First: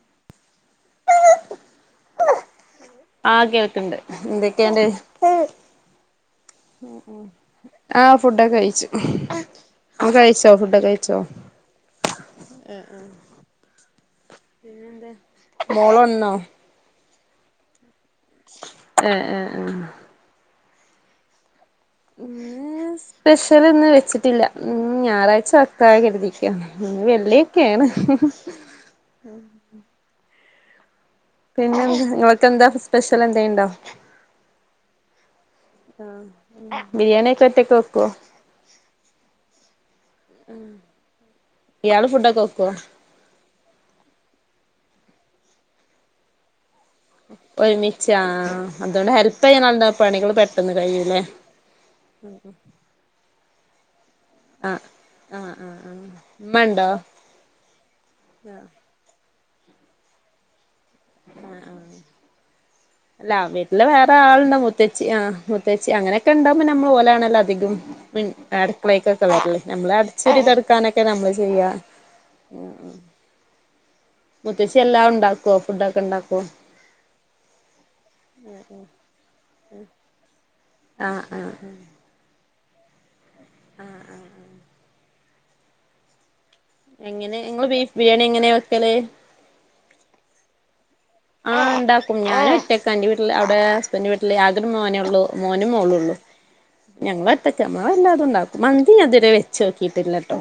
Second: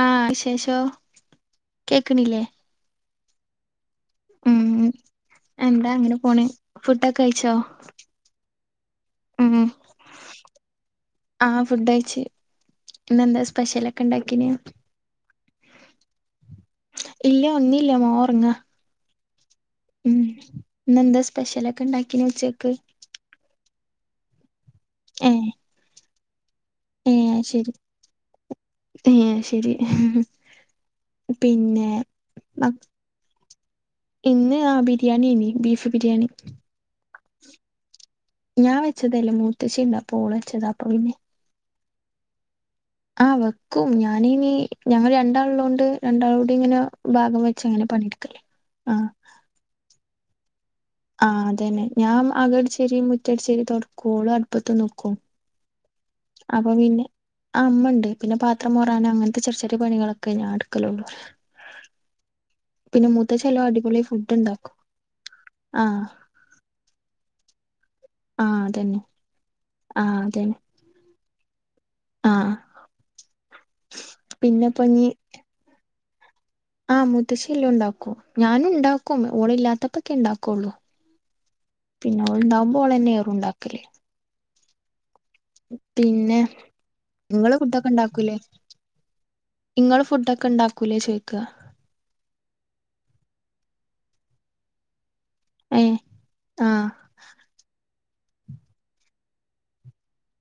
ആഹ് വിശേഷോ കേക്ക്ണില്ലേ? ആഹ് കേൾക്ക്ണ്ട്. ന്തൊക്കെയുണ്ട്? എന്താ അങ്ങനെ പോണ്. അ ഫുഡൊക്കെ കഴിച്ചോ ആഹ് ആഹ് ഫുഡൊക്കെ കഴിച്ചു. ഉം അവം കഴിച്ചോ? ഫുഡൊക്കെ കഴിച്ചോ? ആഹ് ഫുഡ്ഡയിച്ച്. ഇന്നെന്താ സ്പെഷ്യലൊക്കെണ്ടാക്കിനെ? മോളൊൺന്നോ? ഇല്ല ഒൺനീല്ല മോളൊർങ്ങാ. ഏഹ് ഏഹ് ഏഹ് ഉം ന്നെന്താ സ്പെഷ്യലൊക്കെ ണ്ടാ ഇന്ന് സ്പെഷ്യലൊന്നു വെച്ചിട്ടില്ല ഏഹ് ഞായറാഴ്ച വെക്കാ കരുതി. ക്ക ന്ന് ഏഹ് ശരി വെള്ളിയൊക്കെയാണ്. ഏഹ് ശരി പിന്നെ പിന്നെന്ത് നിങ്ങള്ക്കെന്താ മക് സ്പെഷ്യലെന്തേണ്ടോ? ഇന്ന് ആഹ് ബിരിയാണിയേനി ബീഫ് ബിരിയാണി ആഹ് ബിരിയാണിയൊക്കൊറ്റക്ക് വെക്കോ? ഞാൻ വെച്ചതല്ല മൂത്തച്ചിണ്ട പോള് വെച്ചതാ അപ്പൊ പിന്നെ ഇയാള് ഫുഡൊക്കെ വെക്കോ? ആഹ് വെക്കും ഞാനിനീ ഞങ്ങൾ രണ്ടാള് ള്ളോണ്ട് രണ്ടാളൂടി ങ്ങന ഒരുമിച് ആഹ് ആഹ് അതുകൊണ്ട് ഹെൽപ് ചെയ്യൻ ന്താ പണികൾ പെട്ടെന്ന് കഴിയും ആഹ് അതെന്നെ ഞാൻ അകംഅടിച്ചേരി മുറ്റടിച്ചേരി തോടക്കും ഓള് അടുപ്പത്ത് നോക്കും ആ ആ ആ അപ്പൊ പിന്നെ ആ അമ്മുണ്ട്, പിന്നെ പാത്രം മൊറാന് അങ്ങനത്തെ ചെറിയ ചെറിയ പണികളൊക്കെ ഞാൻ എടുക്കല്ള്ളു അല്ല മൂത്തച്ചെല്ലോ വീട്ടില് അടിപൊളി വേറെ ഫുഡ് ആളുണ്ട് ഉണ്ടാക്കും മുത്തേച്ചി ആ മുത്തേച്ചി ആഹ് അങ്ങനെ ക്കെ ഉണ്ടാവുമ്പോ നമ്മൾ ഓലാണല്ലോ അധികം പി ആഹ് അതന്നെ അടുക്കളേക്കൊക്കെ വരില്. നമ്മൾ ആഹ് അടിചേരി അതന്നെ തെടുക്കാനൊക്കെ നമ്മൾ ചെയ്യുക ആഹ് മുത്തച്ചി പിന്നെപ്പഞ്ഞി എല്ലാം ഉണ്ടാക്കുവോ ഫുഡ് ഒക്കെ ഉണ്ടാക്കുവോ ആഹ് മൂത്തച്ചിഎല്ലൊം ഉണ്ടാക്കും ഞാനും ഉണ്ടാക്കും ഓളില്ലാത്തപ്പോക്കെ ഉണ്ടാക്കുള്ളൂ ആഹ് ആഹ് ആഹ്. പിന്നെ ഓള്ണ്ടാവുപോ ഓളന്നെ ഏറെം ഇണ്ടാക്കല്. പിന്നെ. എങ്ങനെ ഇങ്ങള് ഫുഡൊക്കെ ബീഫ് ബിരിയാണി ഉണ്ടാക്കൂലേ എങ്ങനെ വെക്കല്? ഇങ്ങള് ഫുഡോക്കെ ഇണ്ടാക്കൂലേന്ന് ചോയിക്ക. ആഹ് ഇണ്ടാക്കും. ഞാനൊറ്റക്ക ഇന്റെ വീട്ടില് അവടെ ഹസ്ബന്റെ വീട്ടില് ആകൊരു മോനേ ഒള്ളൂ. മോനും ഏഹ് മോളൊള്ളു. ആഹ് ഞങ്ങളൊറ്റക്ക മ്മള് എല്ലാതുണ്ടാക്കും. മന്തി ഇതുവരെ വെച്ച് നോക്കിയിട്ടില്ലട്ടോ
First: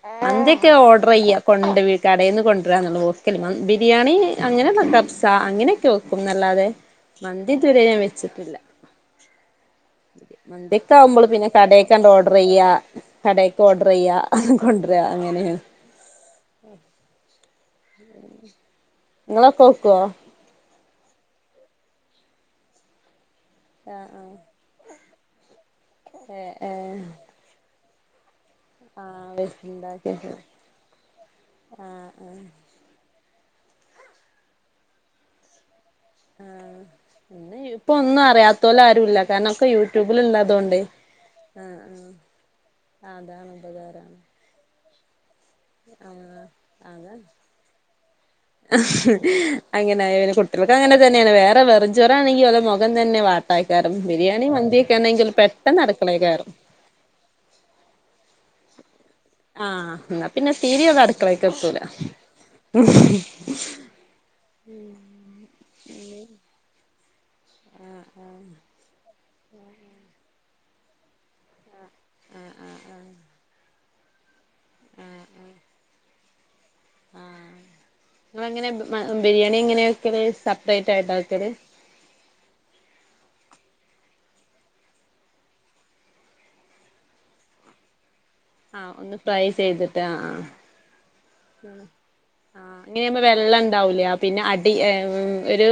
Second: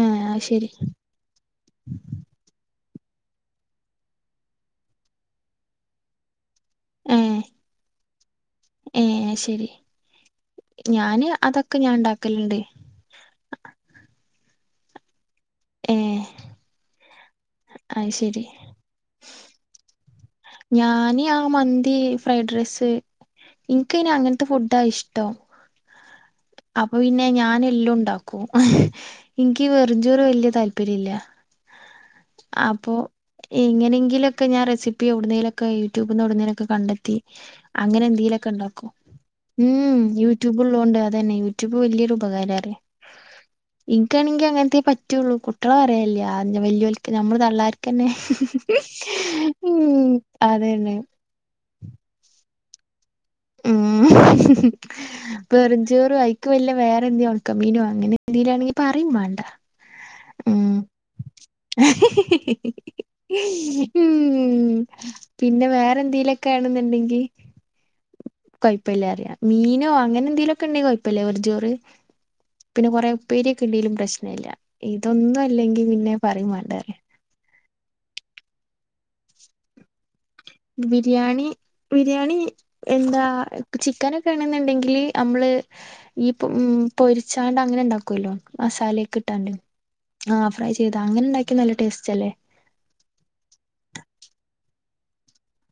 ഏഹ് അത് ശരി മന്തിയൊക്കെ ഓർഡർചെയ്യാ കൊണ്ട് കടേന്ന് കൊണ്ടുരാന്നൊള്ളൂ ബിരിയാണി അങ്ങനെക്ക കബ് സ അങ്ങനൊക്കെ വെക്കും ന്നല്ലാതെ ഏഹ് മന്തി ഇത് വരെ ഞാൻ വെച്ചിട്ടില്ല. ഏഹ് ശരി മന്തിഒക്കാവുമ്പള് ഞാന് പിന്നെ അതൊക്കെ ഞാൻ കടേക്കാണ്ട് ഉണ്ടാക്കലുണ്ട് ഓർഡറിയ്യ. കടേക്ക് ഓഡർയ്യ കൊണ്ട്ര അങ്ങനെണ്. ഏഹ്. അത്ശരി. നിങ്ങളെക്കോക്കോ. ഞാന് ആഹ് മന്തി ഫ്രൈഡ് റൈസ് ഇൻക്ക് ആഹ് പിന്നെ അങ്ങന്ത്തെ ഫു ഡാ ഇഷ്ടം. ഏഹ്. അപ്പൊ ഏഹ് പിന്നെ ഞനെല്ലോം ഇണ്ടാക്കും ആഹ് ഇൻക്ക് ഈ വെറുംചോറ് വല്യ താല്പര്യല്ല. ആഹ് ആഹ്. അപ്പൊ എങ്ങനെങ്കിലൊക്കെ ഞാൻ റെസിപ്പി എവിട്ന്നേലൊ ക്കെ യൂട്യൂബ്ന്ന് എവ്ട്ന്നേലൊക്കെ ആഹ് കണ്ടെത്തി ഇന്ന് ഇപ്പൊ അങ്ങനെ ഒന്നും എന്തേലൊക്കെ അറിയാത്തോല് ഇണ്ടാക്കു. ആരുല്ല കാരണം ഒക്കെ ഉം യൂട്യൂബിൽ യൂട്യൂബ് ഇള്ളതോണ്ടേ ഉള്ളോണ്ട് അതന്നെ യൂട്യൂബ് ആഹ് വല്യോരു ഉപകാരപറയ. ആഹ് അതാണ് ഉപകാരാണ് ഇൻക്കാണെങ്കി അങ്ങനത്തേ പറ്റൊള്ളൂ കുട്ടെളെ ആഹ് പറയല്യ വല്യോ അതാണ് നമ്മള് തള്ളാർക്കന്നെ ഉം അങ്ങനായ പിന്നെ കുട്ടികൾക്ക് അതന്നെ. അങ്ങനെ വേറെ വെറുംഞോ ജൊറണങ്കി ഓലെ മൊഖം തന്നെ വാ ഉം പെട്ടെന്ന് വെറുംഞ്ചോറ് അടുക്കളേ അയ്ക്ക് കയറും വല്ലേ വേറെ എന്തേ ഒണക്കമീനോ അങ്ങനെ എന്തോലാണെങ്കി പറയുംവാ ആഹ് ഇന്നാ പിന്നെ തീരയും അടുക്കളേക്കെത്തൂല. ഉം പിന്നെ വേറെന്തീലൊക്കെ ആണ്ന്ന്ണ്ടെങ്കി. കൊയ്പ്പല്ലറിയാ മീനോ അങ്ങനെന്തെലൊക്കെ ഇണ്ടെങ്ങി കൊയപ്പല്യാ വെറും ജോറ്. പിന്നെ കൊറെ ഉപ്പേര്യോക്കെ ഇണ്ടേലും പ്രശ്നല്ല ഇതൊന്നും ഇല്ലെങ്കി പിന്നെ പറയുംവാണ്ട. ഇങ്ങളെങ്ങനെ ബിരിയാണി എങ്ങനെവെക്കല്. ബിരിയാണി. ബിരിയാണി എന്താ ചിക്കനൊക്കെണെന്ന്ണ്ടെങ്കില് അമ്മള്. ഈപൊ ഉം പൊരിച്ചാണ്ട് അങ്ങനെ ഇണ്ടാക്കൊല്ലോ. ആഹ് ഒന്ന് മസാലക്കെ ഫ്രൈ ഇട്ടാണ്ട് ചെയ്തിട്ട് ആഹ് ഫ്രൈ ചെയ്ത അങ്ങനെ ഇണ്ടാക്കി നല്ല ടേസ്റ്റല്ലേ. അങ്ങനെവുമ്പോ വെള്ളണ്ടാവൂലേ പിന്നെ അടി ഒരു.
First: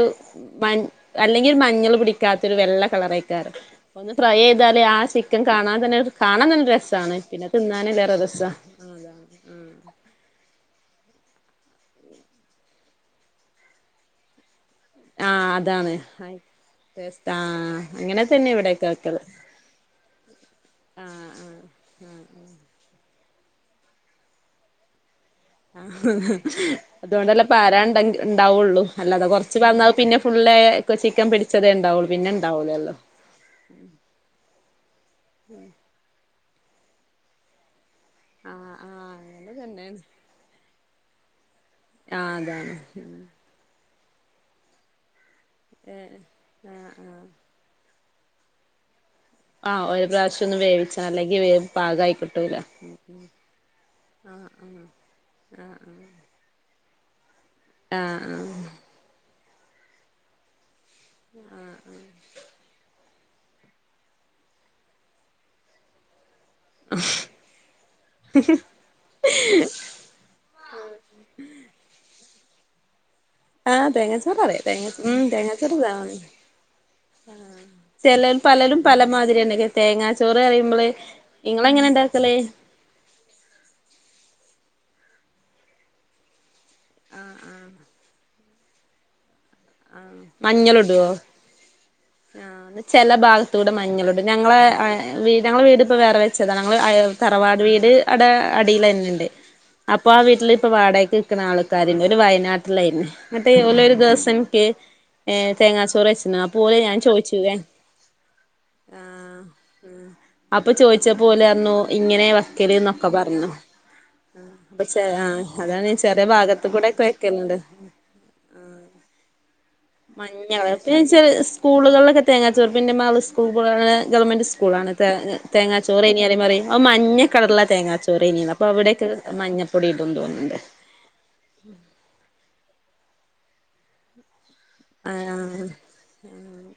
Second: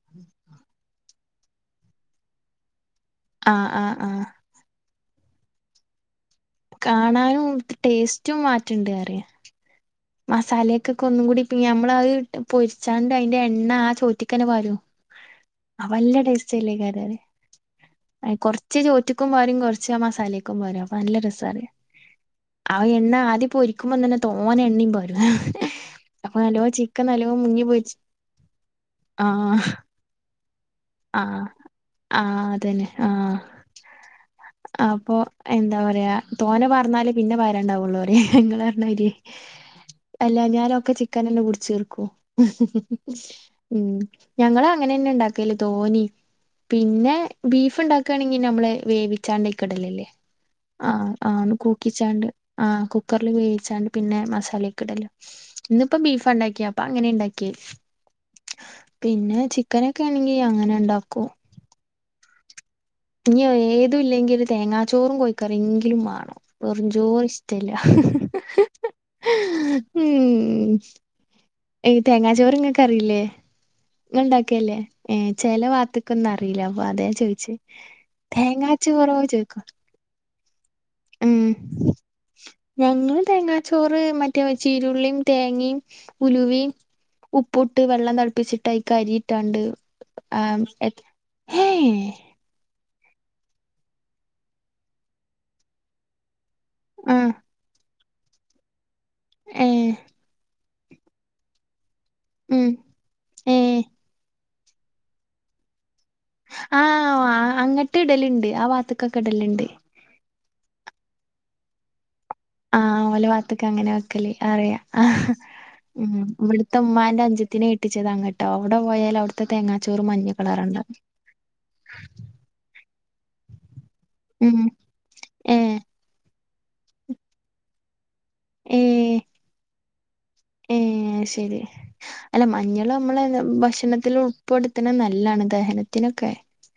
മൻ അല്ലെങ്കിലൊരു മഞ്ഞള് പിടിക്കാത്ത ഒരു വെള്ള കളറായി. ക്കാരം ആഹ് ആഹ് ഒന്ന് ആഹ് ഫ്രൈയ്യിതാലെ ആഹ് ചിക്കൻ കാണാൻ തന്നൊരു. കാണാൻ നല്ല രസാ ണ് പിന്നെ തിന്നാനും വേറെ രസമാണ് റ്റ്ണ്ട് അറിയാ. മസാലയൊക്കൊക്കെ ഒന്നും കൂടി ഞമ്മളയ് പൊരിച്ചാണ്ട് അയിന്റെ എണ്ണ ആഹ് ചോറ്റിക്കന്നെ പാരും. ആഹ് അതാണ് അപ്പല്ലേ ടേസ്റ്റ്ല്ലേക്കാരത് ടേസ്റ്റ് ആഹ് അങ്ങനെ തന്നെ കൊറച്ച് ഇവിടെയൊക്കെ വെക്കല് ചോറ്റ്ക്കും വാരും കൊറ് ച് ആഹ് മസാലേക്കും പാര അപ്പൊ നല്ലെ ആഹ് രസാണ്. ആഹ് ആഹ് എണ്ണ ആദ്യപ്പോരിക്കുംമ്പോ തന്നെ തോനെണ്ണി പാരും. ആഹ് അപ്പൊ നല്ലോ ചിക്കൻ നല്ലോ അതോണ്ടല്ലേ മുങ്ങി പൊരിച്ച് പാരണ്ടങ്കി ഇണ്ടാവൊള്ളൂ അല്ലാതെ കൊറച്ച് ആഹ് പാർന്നാ പിന്നെ ഫുള്ളേ. ചിക്കൻ ആഹ് പിടിച്ചതേ ഇണ്ടാവൊള്ളൂ പിന്നെ ആഹ് അതന്നെ ഇണ്ടാവൂലല്ലോ. ആഹ് അപ്പൊ എന്താ പറയാ തോന വാർന്നാല് പിന്ന വരേണ്ടാവുള്ളു ഇഹ് ഇങ്ങള് ആഹ് ആഹ് പറഞ്ഞമായ്രിയെ അങ്ങനെ തന്നെയാണ് ഞാനൊക്കെ ചിക്കാനന്ന് കുട്ച്ചീർക്കും ആഹ് ഹ് അതാണ് ഹ് ഹ് ഉം ഉം ഞങ്ങളങ്ങനെന്ന ഇണ്ടാക്കല് തോനീം ഏഹ് ആഹ് പിന്നെ ആഹ് ബീഫ് ഇണ്ടാ ക്കാണെങ്കി നമ്മള് വേവി ച്ചാണ്ട് ആഹ് ഒരു അയ്ക്ക്ടലില്ലേ പ്രാവശ്യം ഒന്ന് ആ വേവിച്ചണം അല്ലെങ്കിൽ ആണ് വേവ് പാകായി കുക്കിച്ചാണ്ട് കിട്ടൂല ആഹ് കു ക്കർല് വേവിച്ചാണ്ട് പിന്ന മസാലെക്കെ ഇടലു ഇന്നിപ്പ ബീഫാണ്ടാക്കിയ അപ്പ അങ്ങനെ ഇണ്ടാക്കിയേ ആഹ് അ പിന്നെ ചിക്കനക്കെ ആണെങ്കി അങ്ങനെ ഒണ്ടാക്കും ഇനിയോ ഏതുല്ലെങ്കില് തേങ്ങാച്ചോറും കോയ്ക്കറിങ്കിലും മാണം വെറുംചോറിഷ്ടില്ല ഉം എങ്കി തേങ്ങാ ചോറ് ഇങ്ങക്കറിയില്ലേ ആഹ് ഇങ്ങൾ തേങ്ങാച്ചോറ് ഇണ്ടാക്കെ അറിയാം അല്ലേ തേങ്ങ ഉം ഏഹ് ചെല തേങ്ങാച്ചോറ് ഇതാണ് വാത്ത്ക്കൊന്നും അറീല അപ്പ അതെ ചോയ്ച്ചെ ചെലല് പലലും പലമാതിരിണ്ടാക്കെ തേങ്ങാച്ചോറ് പറെമ്പള് ഉം ഇങ്ങളെങ്ങനാ ഇണ്ടാക്കല് ഞങ്ങള് തേങ്ങാച്ചോറ് മറ്റെ ചീരുള്ളിം തേങ്ങെം ഉല്വേം ആഹ് ആഹ് ഉപ്പുട്ട് വെള്ളം തെളപ്പിച്ചിട്ടയ്ക്കരിട്ടാണ്ട് ആഹ് ആ മ് എത് മഞ്ഞളിടുവോ ഹെയ് ആഹ് ചെല ഭാഗത്തൂട മഞ്ഞള്ടും ഞങ്ങളെ അ വീട് ഞങ്ങള വീട്പ്പ വേറെ വെ ച്ചതങ്ങള് അയൽ ആ തറവാട് വീട് അടെ അടിലന്നെണ്ട് ഏ അപ്പൊ ആ വീട്ട്ല് പ്പ വാടെക്ക് നിക്കണ ആൾക്കാര്ണ്ട് ഓര് ഉം വയ്നാട്ട്ലാര്ന്നു എന്നട്ടെ ഏ ഓല് ഒര് ദോസം ക്ക് അ തേങ്ങാ ചോറ് വെച് ആവോ അങ്ങട്ട് ഇടല്ണ്ട് ആ വാത്ത്ക്കൊക്ക ഇടല്ണ്ട് അപ്പ ചോയ്ച്ചപ്പ ഓല് പർഞ്ഞു ഇങ്ങനെ വ ആഹ് ഓല ഭാത്ത്ക്കങ്ങനെ വെക്കല് അറിയ അപ്പൊ ചെ അഹ് ആഹ് അതാണ് ഉ ചെറിയ ഭാഗത്ത് ഇവട്ത്ത കൂടെക്കെ ഉമ്മാന്റ വെക്കലുണ്ട് അനിജെത്തിനെ കെ ട്ടിച്ചതങ്ങട്ട അവ്ട പോയാല് അവ്ട്ത്ത തേങ്ങാ മഞ്ഞ കളർ പിന്ന ചെല സ്കൂള്കള്ലെക്ക തേങ്ങാച്ചോർ പിന്ന മാള് സ്കൂൾക്ക്കൊണ്ടോകണ ഗവൺമെന്റ് ഉം സ്കൂളാണ് ത് ഏ തേങ്ങാ ചോറെനിയാലും പറെം ഒ മഞ്ഞ കളർല തേങ്ങാ ചോറെനീന്ന് പ പ്പം അവ്ടെക്ക ഏഹ് മഞ്ഞപ്പൊടി ഇടും തോന്ന്ണ്ട് ഏഹ് ശരി അല്ല മഞ്ഞള് അമ്മളെന്ന് ഭക്ഷണത്തിലും ഇപ്പോടുത്തണെ ആ നല്ലാണ് ദഹനത്തിനൊക്കെ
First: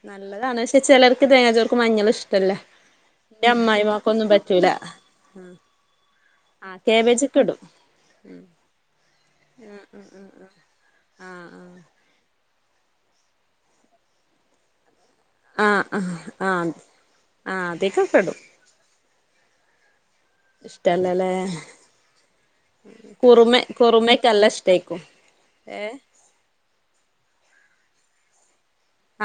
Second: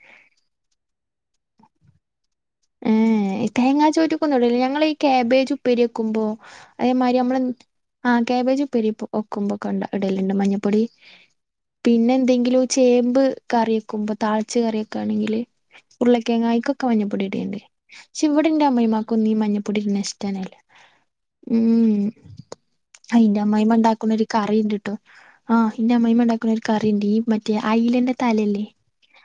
നല്ലതാണ്. പഷെ ചെലർക്ക് തേങ്ങാചോർക്ക് മഞ്ഞള് ഇഷ്ടല്ല. ഏഹേ ഏഹ് എന്റെ തേങ്ങാ അമ്മായിമാക്കൊന്നും ചോറ്റ്ക്കൊന്നു ഇടല്ല. പറ്റൂല ഞങ്ങള് ഈ ക്യേബേജ് ഉപ്പേരിവെക്കുമ്പോ ആ അയേമാരി കാബേജ് ഒക്കെ ഇടും അമ്മളന്ത് ആ ക്യാബേജ് ഉപ്പേരിപു ഒക്കുമ്പക്കണ്ട് ഇടല്ണ്ട് മഞ്ഞപ്പൊടി. പിന്നെ എന്തെങ്കിലു ചേമ്പ് കറിവെക്കുമ്പം താളിച്ച് കറിവെക്കാണെങ്കില് ഉരുളക്കിഴങ്ങായ് അയ്ക്കൊക്ക്. മഞ്ഞപ്പൊടി ഇട് ആഹ് അതിക്കൊക്കെ ഇടും. ഇന്റ അമ്മായ്മാക്കൊന്നു ഈ മഞ്ഞപ്പൊടി ഇഷ്ടന്നെ ഇല്ല ഇഷ്ടല്ലല്ലേ ഉം ഉം. അയ് ഇന്റ കുറുമ അമ്മായ്മ ഇണ്ടാക്കുന്നൊര് കുറുമക്കെ നല്ല കറി ഇണ്ട്ട്ടൊ. ഇഷ്ടായിക്കും ആഹ് ഏ ഇന്റെ അമ്മായ്മ ഇണ്ടാ ക്ക്ണൊര് കറി ഇണ്ട്. ഈ മറ്റെ അയ്ലന്റെ തലെല്ലെ.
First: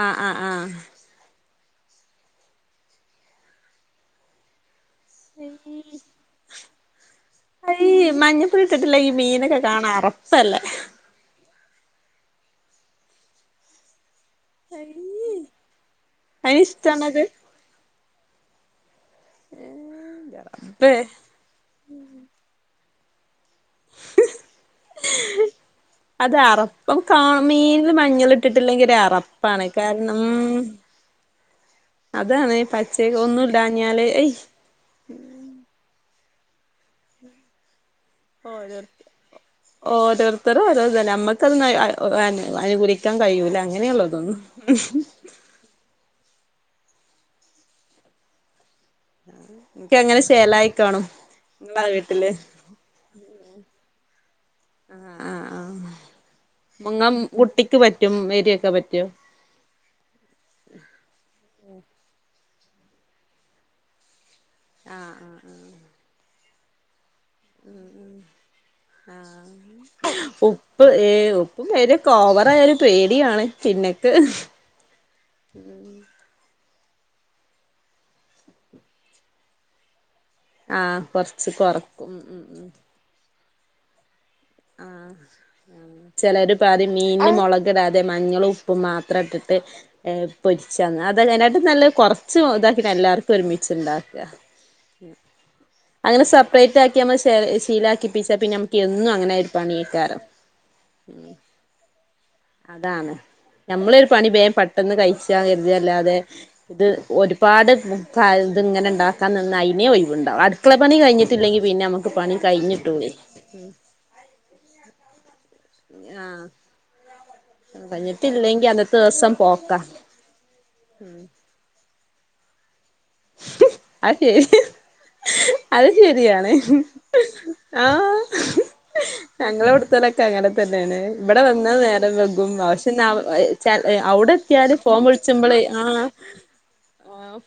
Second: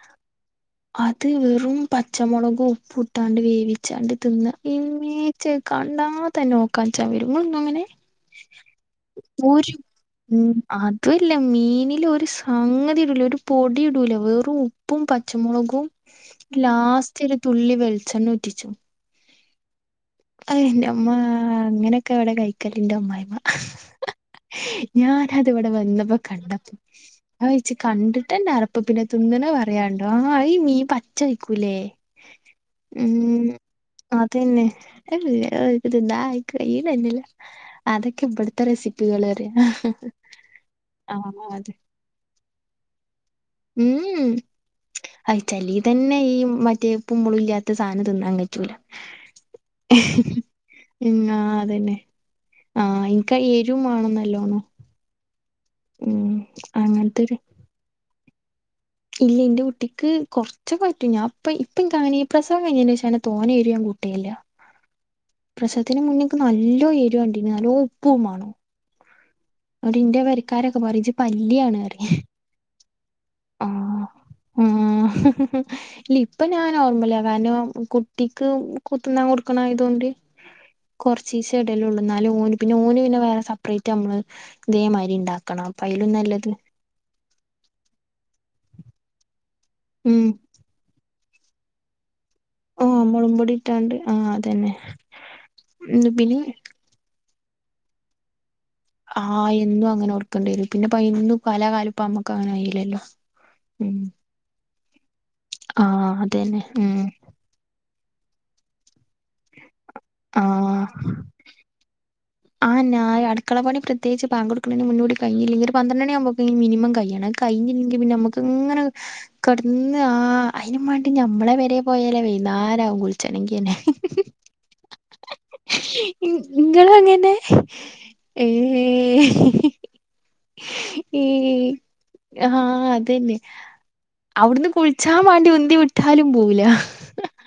അഹ് അഹ് ആഹ് അത് വെറും പച്ചമൊളകു ഉപ്പുട്ടാണ്ട് വേവിച്ചാണ്ട് തിന്ന ഇമ്മേ ഇച്ചത് കണ്ടാ തന്നെ ഓർക്കാൻച്ചാം വെരും. ഇങ്ങള് തിന്നൊ അങ്ങനെ. ഈ മഞ്ഞപ്പൊടി ഇട്ടിട്ട്ള്ള ഈ മീനെക്ക കാണാ അറപ്പല്ലെ. എത്തു ഇല്ല മീനില് ഒര് സംഗതി ഇടൂല. ഒരു പൊടി ഇടൂല വേറും ഉപ്പും പച്ചമൊളകും അതിന് ഇഷ്ടാണത് ലാസ്റ്റെര് തുള്ളി വെളിച്ചെണ്ണ ഉറ്റിച്ചും. അപ്പേ അയ്ന്റെമ്മാ. ആഹ് അങ്ങനൊക്കെ ഇവെടെ കയ്ക്കല്. ഇന്റെ അമ്മായ്മ ഞാനത് ഇവ്ടെ വന്ന പ്പ അത് കണ്ടപ്പോ അറപ്പം കാ അഹ് ഇച്ച് മീനില് മഞ്ഞൾ കണ്ടിട്ടെന്നെ അറപ്പ്. ഇട്ടിട്ടില്ലെങ്കിൽ ഒരു പിന്നെ തിന്ന്ണ അറപ്പാണ് പറയാണ്ടോ കാരണം ആ ഈ മീ പച്ച ച്ചെയ്ക്കുലേ. അതാണ് പച്ച ഒന്നും ഇടാഞ്ഞാല്. എഹ്. അയ് [unintelligible] അന്നാ ആയിക്ക നന്നില്ല അതൊക്കെ ഇബെട്ത്ത റെസിപ്പികള്റ്യ ഓരോരുത്തര് ഓരോത്. നമ്മുക്കത് അനുകൂലിക്കാൻ കഴിയൂല. അങ്ങനെയുള്ളതൊന്നും. ഉഏ [unintelligible] ഇച്ചല്ലീ തന്നെ ഈ മറ്റെ ഇപ്പും മൊളു ഇല്ലാത്ത സാധനം തിന്നാൻ കജൂല. എനിക്ക് അങ്ങനെ ചേലായിക്കാണും ആഹ് ഇങ്ങളെ അതന്നെ വീട്ടില്. ആഹ് ഇൻക്ക് ആ എരും മാണം നല്ലോണം. ആ ആ ആ ഉം മുങ്ങ അങ്ങൻതൊരി കുട്ടിക്ക് പറ്റും. എരൊക്കെ പറ്റൊ. ഇല്ല ഇന്റെ കുട്ടിക്ക് കൊറ്ച്ച് പറ്റും. ഞാ അപ്പ ഇപ്പം ഇൻക്ക് അങ്ങനെ ഈ പ്രസവം കഴിഞ്ഞതിന് ശേഷാണ് തോനെ എരു ഞാൻ കൂട്ട് ട്ടീല. ആഹ് ആഹ് ആഹ്. പ്രസവത്തിന് മുന്ന് ഇൻക്ക് നല്ലോ എര്യോണ്ടിനി. നല്ലോ ഉപ്പുംമാണം. ആ ഉപ്പ്. പറയും ഏ ഇജ്ജ് ഉപ്പും പല്ലിയാണ് എരു പറയും കോവ ഏതായാലും പേടിയാണ്. പിന്നെക്ക് ഉം. ഇല്ല ഇപ്പൊ ഞാൻ നോർമ്മല. കാര് ണം കുട്ടിക്ക് ത്തിന്നാ കൊടുക്ക്ണായതോണ്ട്. ആഹ് കൊറച്ച് കൊറ്ച്ചീചെ ഇടലൊള്ളു. കൊറക്കും ഇന്നാലും ഉം ഓന് ഉം പിന്നെ ഓന് പിന്നെ വേറെ സ സപ്പ്റേയ്റ്റ് നമ്മള് ഇതേമാതിരി ഇണ്ടാക്കണം. അപ്പ അയ്ലും നല്ലത്. മീൻല് മൊളകിടാതെ മഞ്ഞളും ഉപ്പും മാത്രം ഇട്ടിട്ട് ഉം പൊരി ച്ചഅത് അയ്നായിട്ടിൻ നല്ലെത് കൊറ്ച്ച ച്ച്ഇതാക്കി ആഹ് എല്ലാർക്കും മുളകുംപൊടി ഒരുമിച്ച് ഇട്ടാണ്ട് ഇണ്ടാക്ക. ആഹ് അതന്നെ ഉം അങ്ങനെ പിന്നെ സപ്പ്റേറ്റ് ആ ഇത് നമ്മൾ ശീലാക്കി പ്പിച്ചാ പിന്നെ നമുക്ക് എന്നും അങ്ങനെ ആയി ആഹ് എന്നും അങ്ങനെ കൊടുക്കേണ്ട്യേരും. പിന്നെ പയന്നും കലാകാലും ഇപ്പം അമ്മക്ക് അങ്ങനെ കഴിലല്ലോ. അതാണ് നമ്മളൊരു പണി ബേം പെട്ടെന്ന് കഴിച്ചാ കരുത ആഹ് അല്ലാതെ അതന്നെ ഇത്. ഉം ഒരുപാട് ക ഇത് ങ്ങനെ ഇണ്ടാക്കാൻ നിന്നാ അയിനേ ഒയിവ്ണ്ടാവ് അടുക്കള ആഹ് പനി കഴിഞ്ഞിട്ട് ട്ടല്ലെങ്കിൽ പിന്നെ മ്മക്ക് പണി ആഹ് കഴിഞ്ഞിട്ടൂലേ ഞായി അട്ക്കള പണി പ്രത്യേകച്ച് പാങ്ക കൊടുക്കണന് മുന്നൂടി കയിഞ്ഞിലെങ്കി ഒരു പന്ത്രണി ആഹ് ആവുമ്പോക്കക്കി മിനിമം കയ്യണേ കഴിഞ്ൽങ്കി പിന്നെമക്ക് കഴിഞ്ഞിട്ടില്ലെങ്കി ഇങ്ങനെ അന്നത്തെ ദിവസം പോക്കാ കെടന്ന് ആ അയിനു മാണ്ടി ഞമ്മളെ വരെ പോയലെ വെയ്നാരാവും കുൾ ച്ചണെങ്കിന്നെ അത് ശരി അത് ശരിയാണ് ള് ങ്ങ അങ്ങൻന്നെ. ആഹ് ഞങ്ങളെ വ്ടുതോലൊക്കെ അങ്ങനെ തന്നെയാണ് ഈ ഇവിടെ വന്ന നേരം വെ ഗും ആഹ് പക്ഷെ അതന്നെ [unintelligible] അവിടെ അവിടുന്ന് എത്തിയല് ഫോം കുളിച്ചാൻ വേണ്ടി വിളിച്ച്മ്പളെ ഉന്തി ആഹ് വിട്ടാലും പോവൂല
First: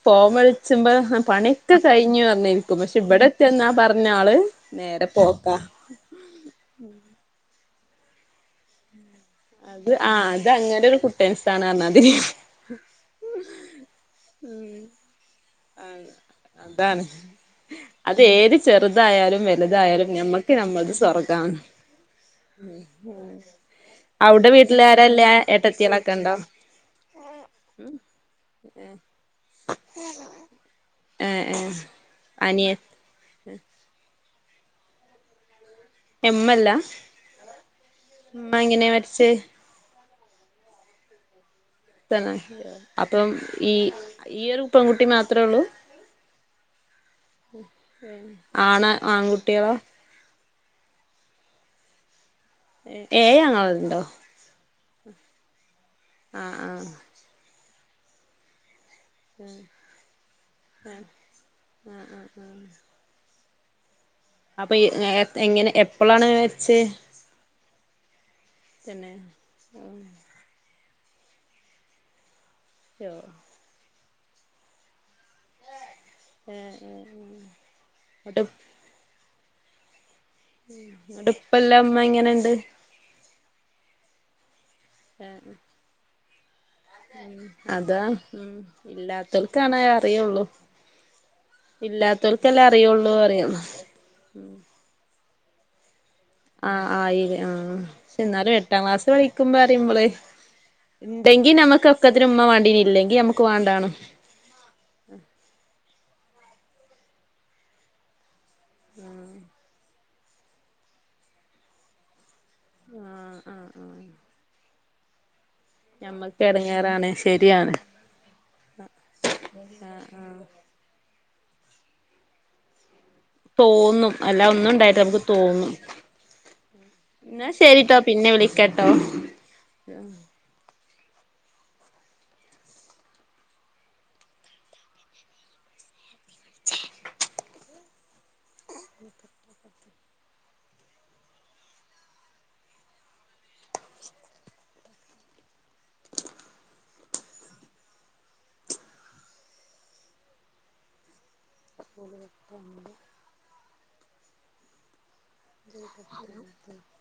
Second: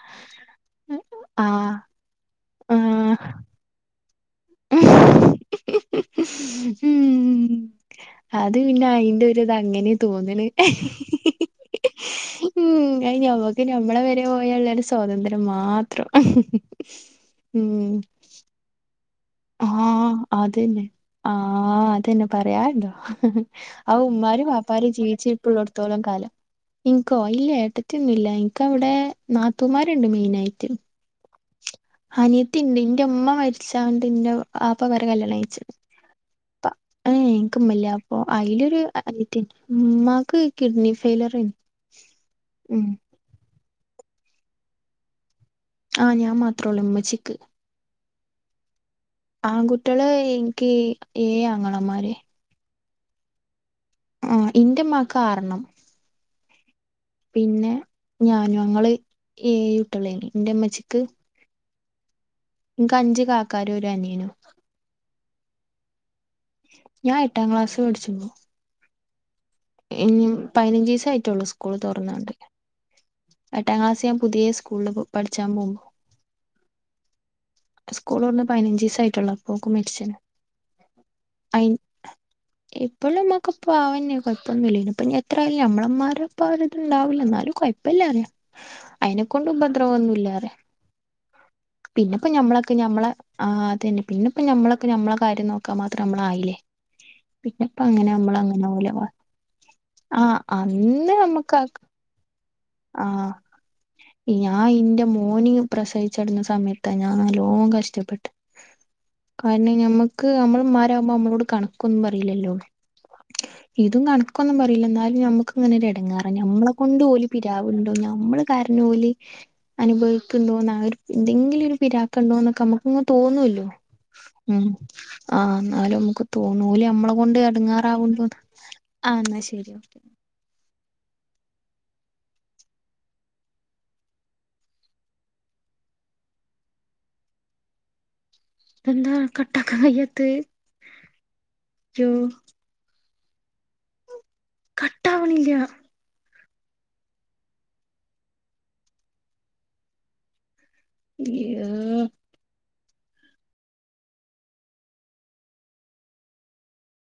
ഫോം വിളിച്ചുമ്പോ പണിയൊക്കെ ആഹ് കഴിഞ്ഞു അർഞ്ഞിരിക്കും പക്ഷെ ആഹ് ഇബടത്തെന്നാ പർ ന്നാള് നേരെ പോക്കാ അത് പിന്നെ അയിന്റെ ന്റത് അങ്ങനെ അത് ആഹ് തോന്നണ് അത് അങ്ങനെ ഒരു കുട്ടൻസാണ് പറഞ്ഞാതിരി ഉം അഹ് ഞമുക്ക് നമ്മളെ വരെ പോയള്ളര്സ് സ്വാതന്ത്യം മാത്രം അതാണ് ഉം. അത് ഏത് ചെറുതായാലും വലുതായാലും ആഹ് ഞമ്മക്ക് അതന്നെ നമ്മളത് സ്യർഗാണ് ആഹ് അതന്നെ പറയാണ്ടോ ആ ഉമ്മാരും അവിടെ വാപ്പാരും വീട്ടിലാരല്ല ജീവിച്ചിരിപ്പുള്ളടത്തോളം കാലം ഏട്ടത്തിളൊക്കെണ്ടോ ഇൻക്കോ ഇല്ല ഏട്ടത്തിന്നുംല്ല എനക്കവിടെ നാത്തൂമാരുണ്ട് മെയിനായിട്ട് ഏഹ് ഏഹ് അനിയത്തിണ്ട് അനിയൻ ഇന്റെ മ്മ മരിച്ചാണ്ട് ഇന്റെ വാപ്പ വേറെ കല്യാണംയിച് ഇമ്മല്ല പ ഏഹ് ഇൻക്മ്മല്ല അപ്പൊ ഇമ്മ അയിലൊരു എങ്ങനെ മരിച്ചേ അനിയത്തിണ്ട് മ്മാക്ക് കിഡ്നി ഫെയിലിയറേനി തന്നെ അപ്പം ഈ ഈ ഒരു പെൺകുട്ടി മാത്രേ ഉള്ളൂ ആഹ് ഞാൻ മാത്രേ ഉള്ളൂ ഉമ്മച്ചിക്ക് ഉം. ആണ് ആങ് ആങ്കുട്ട്യെള് ഇൻക്ക് ഏയ് അങ്ങളമാര് ഏഹ് ഏഴാങ്ങളണ്ടോ? ആഹ് ഇന്റെമ്മാക്ക് ആറെണ്ണം. ആഹ് ആഹ്. പിന്നെ ഞാനും ഞങ്ങള് ഏയുട്ടേളേന്നു. ഇന്റെമ്മച്ചിക്ക് ആഹ് ആഹ് ആഹ് ഇൻക്ക് അഞ്ച് കാക്കാരും ഒരു അനിയനും. അപ്പൊ എ എങ്ങനെ എപ്പളാണ് മര്ച്ച്? ഞാ എാട്ടാം ക്ലാസ് പഠിച്ച്മ്പോ. തന്നെ? ഇൻയും പയിനഞ്ച്ചീസായിട്ടൊള്ളൂ സ്കൂള് തൊർന്നാണ്ട്. യോഹ് എട്ടാം ക്ലാസ് യാൻ പുതിയേ സ്കൂള്ല് പഠിച്ചാ പോഉമ്പോ. ഏഹ് ഏഹ് ഏഹ് ഇങ്ങട്ട് സ്കൂളൊർന്ന് പയിനൻജീസായിട്ടൊള്ളു അപ്പോക്കും മരിച്ച്ണ് ഉം. ട്പ്പല്ല ഇമ്മ എങ്ങനെണ്ട്? ഇപ്പള്ള ഇമ്മക്കെ പാവന്നെ കൊഴപ്പൊന്നുല്ല. പിന്നെപ്പോനി ഏഹ് എത്രായാലും ഞമ്മളമാര് ഇപ്പ അവര്ട്ട്ണ്ടാവൂല്ല. ഇന്നാലും അതാ കൊയപ്പല്ലറയാ. ഉം അയിനെക്കൊണ്ട് ഇല്ലാത്തോൽക്കാണെ അറിയൊള്ളു ഉപദ്രവൊന്നുല്ലാറയ. ഇല്ലാത്തോൽക്കല്ലേ അറിയുള്ളൂ പറയാ. പിന്നെ പിന്നെപ്പോ ഞമ്മളൊക്കെ ഞമ്മളെ കാര്യം നോക്കാ മാത്രം മ്മളായില്ലേ? ആഹ് ആയില്ലേ ആഹ് പക്ഷെ എന്നാലും അങ്ങനെ എട്ടാം പോലെ ക്ലാസ്ല് പഠിക്കുമ്പോറീമ്പളേ ആ അന്ന് ഇണ്ടെങ്കി നമ്മക്ക് ഞമ്മക്ക് ഒക്കത്തിനും ഇമ്മ വാണ്ടീന് ഇല്ലെങ്കി ഞമ്മക്ക് വാണ്ടാണും. ഞാ ഇന്റെ മോന് പ്രസവിച്ചട്ന്ന സമയത്താ ഞാൻ നല്ലോം കഷ്ടപ്പെട്ടെ. കാരണം ഞമ്മക്ക് ഞമ്മളെമ്മാരാകുമ്പോ ഞമ്മളോട് കണക്കൊന്നും പറീല്ലല്ലോ? ആഹ് ആഹ് ഇതും ആഹ് കണക്കൊന്നും പറീല്ല ഇന്നാലും ഞമ്മക്കങ്ങനൊരു എടങ്ങേറ ഞമ്മക്ക് ഞമ്മളെ കൊണ്ട് എടങ്ങേറാണ് ഓല് ശരിയാണ് ട്ടാവ്ണ്ടോ ഞമ്മള് കാരണോല് ആഹ് ആഹ് അനുഭവിക്ക്‌ണ്ടോ ന്ന് ആ എന്തെങ്കിലും ഒര് പിരാക്കണ്ടോന്നൊക്കെ അമ്മക്ക് ങ്ങ് തോന്നോല്ലോ തോന്നും അല്ല ഉം ഒന്നും ഉണ്ടായിട്ട് നമുക്ക് ആഹ് തോന്നും ഇന്നാലും മ്മക്ക് തോന്നും. ഓലമ്മളെ കൊണ്ട് എന്നാ ശരിട്ടോ പിന്നെ എടങ്ങാറാവ്ണ്ടോന്ന് വിളിക്കാട്ടോ ആ ഇന്നാ ശരി ഓക്കെ. ഇതെന്താ കട്ടാക്കാം കയ്യാത്ത്? യ്യോ കട്ടാവ്ണില്ല്യ. അയ്യോ [unintelligible] [unintelligible]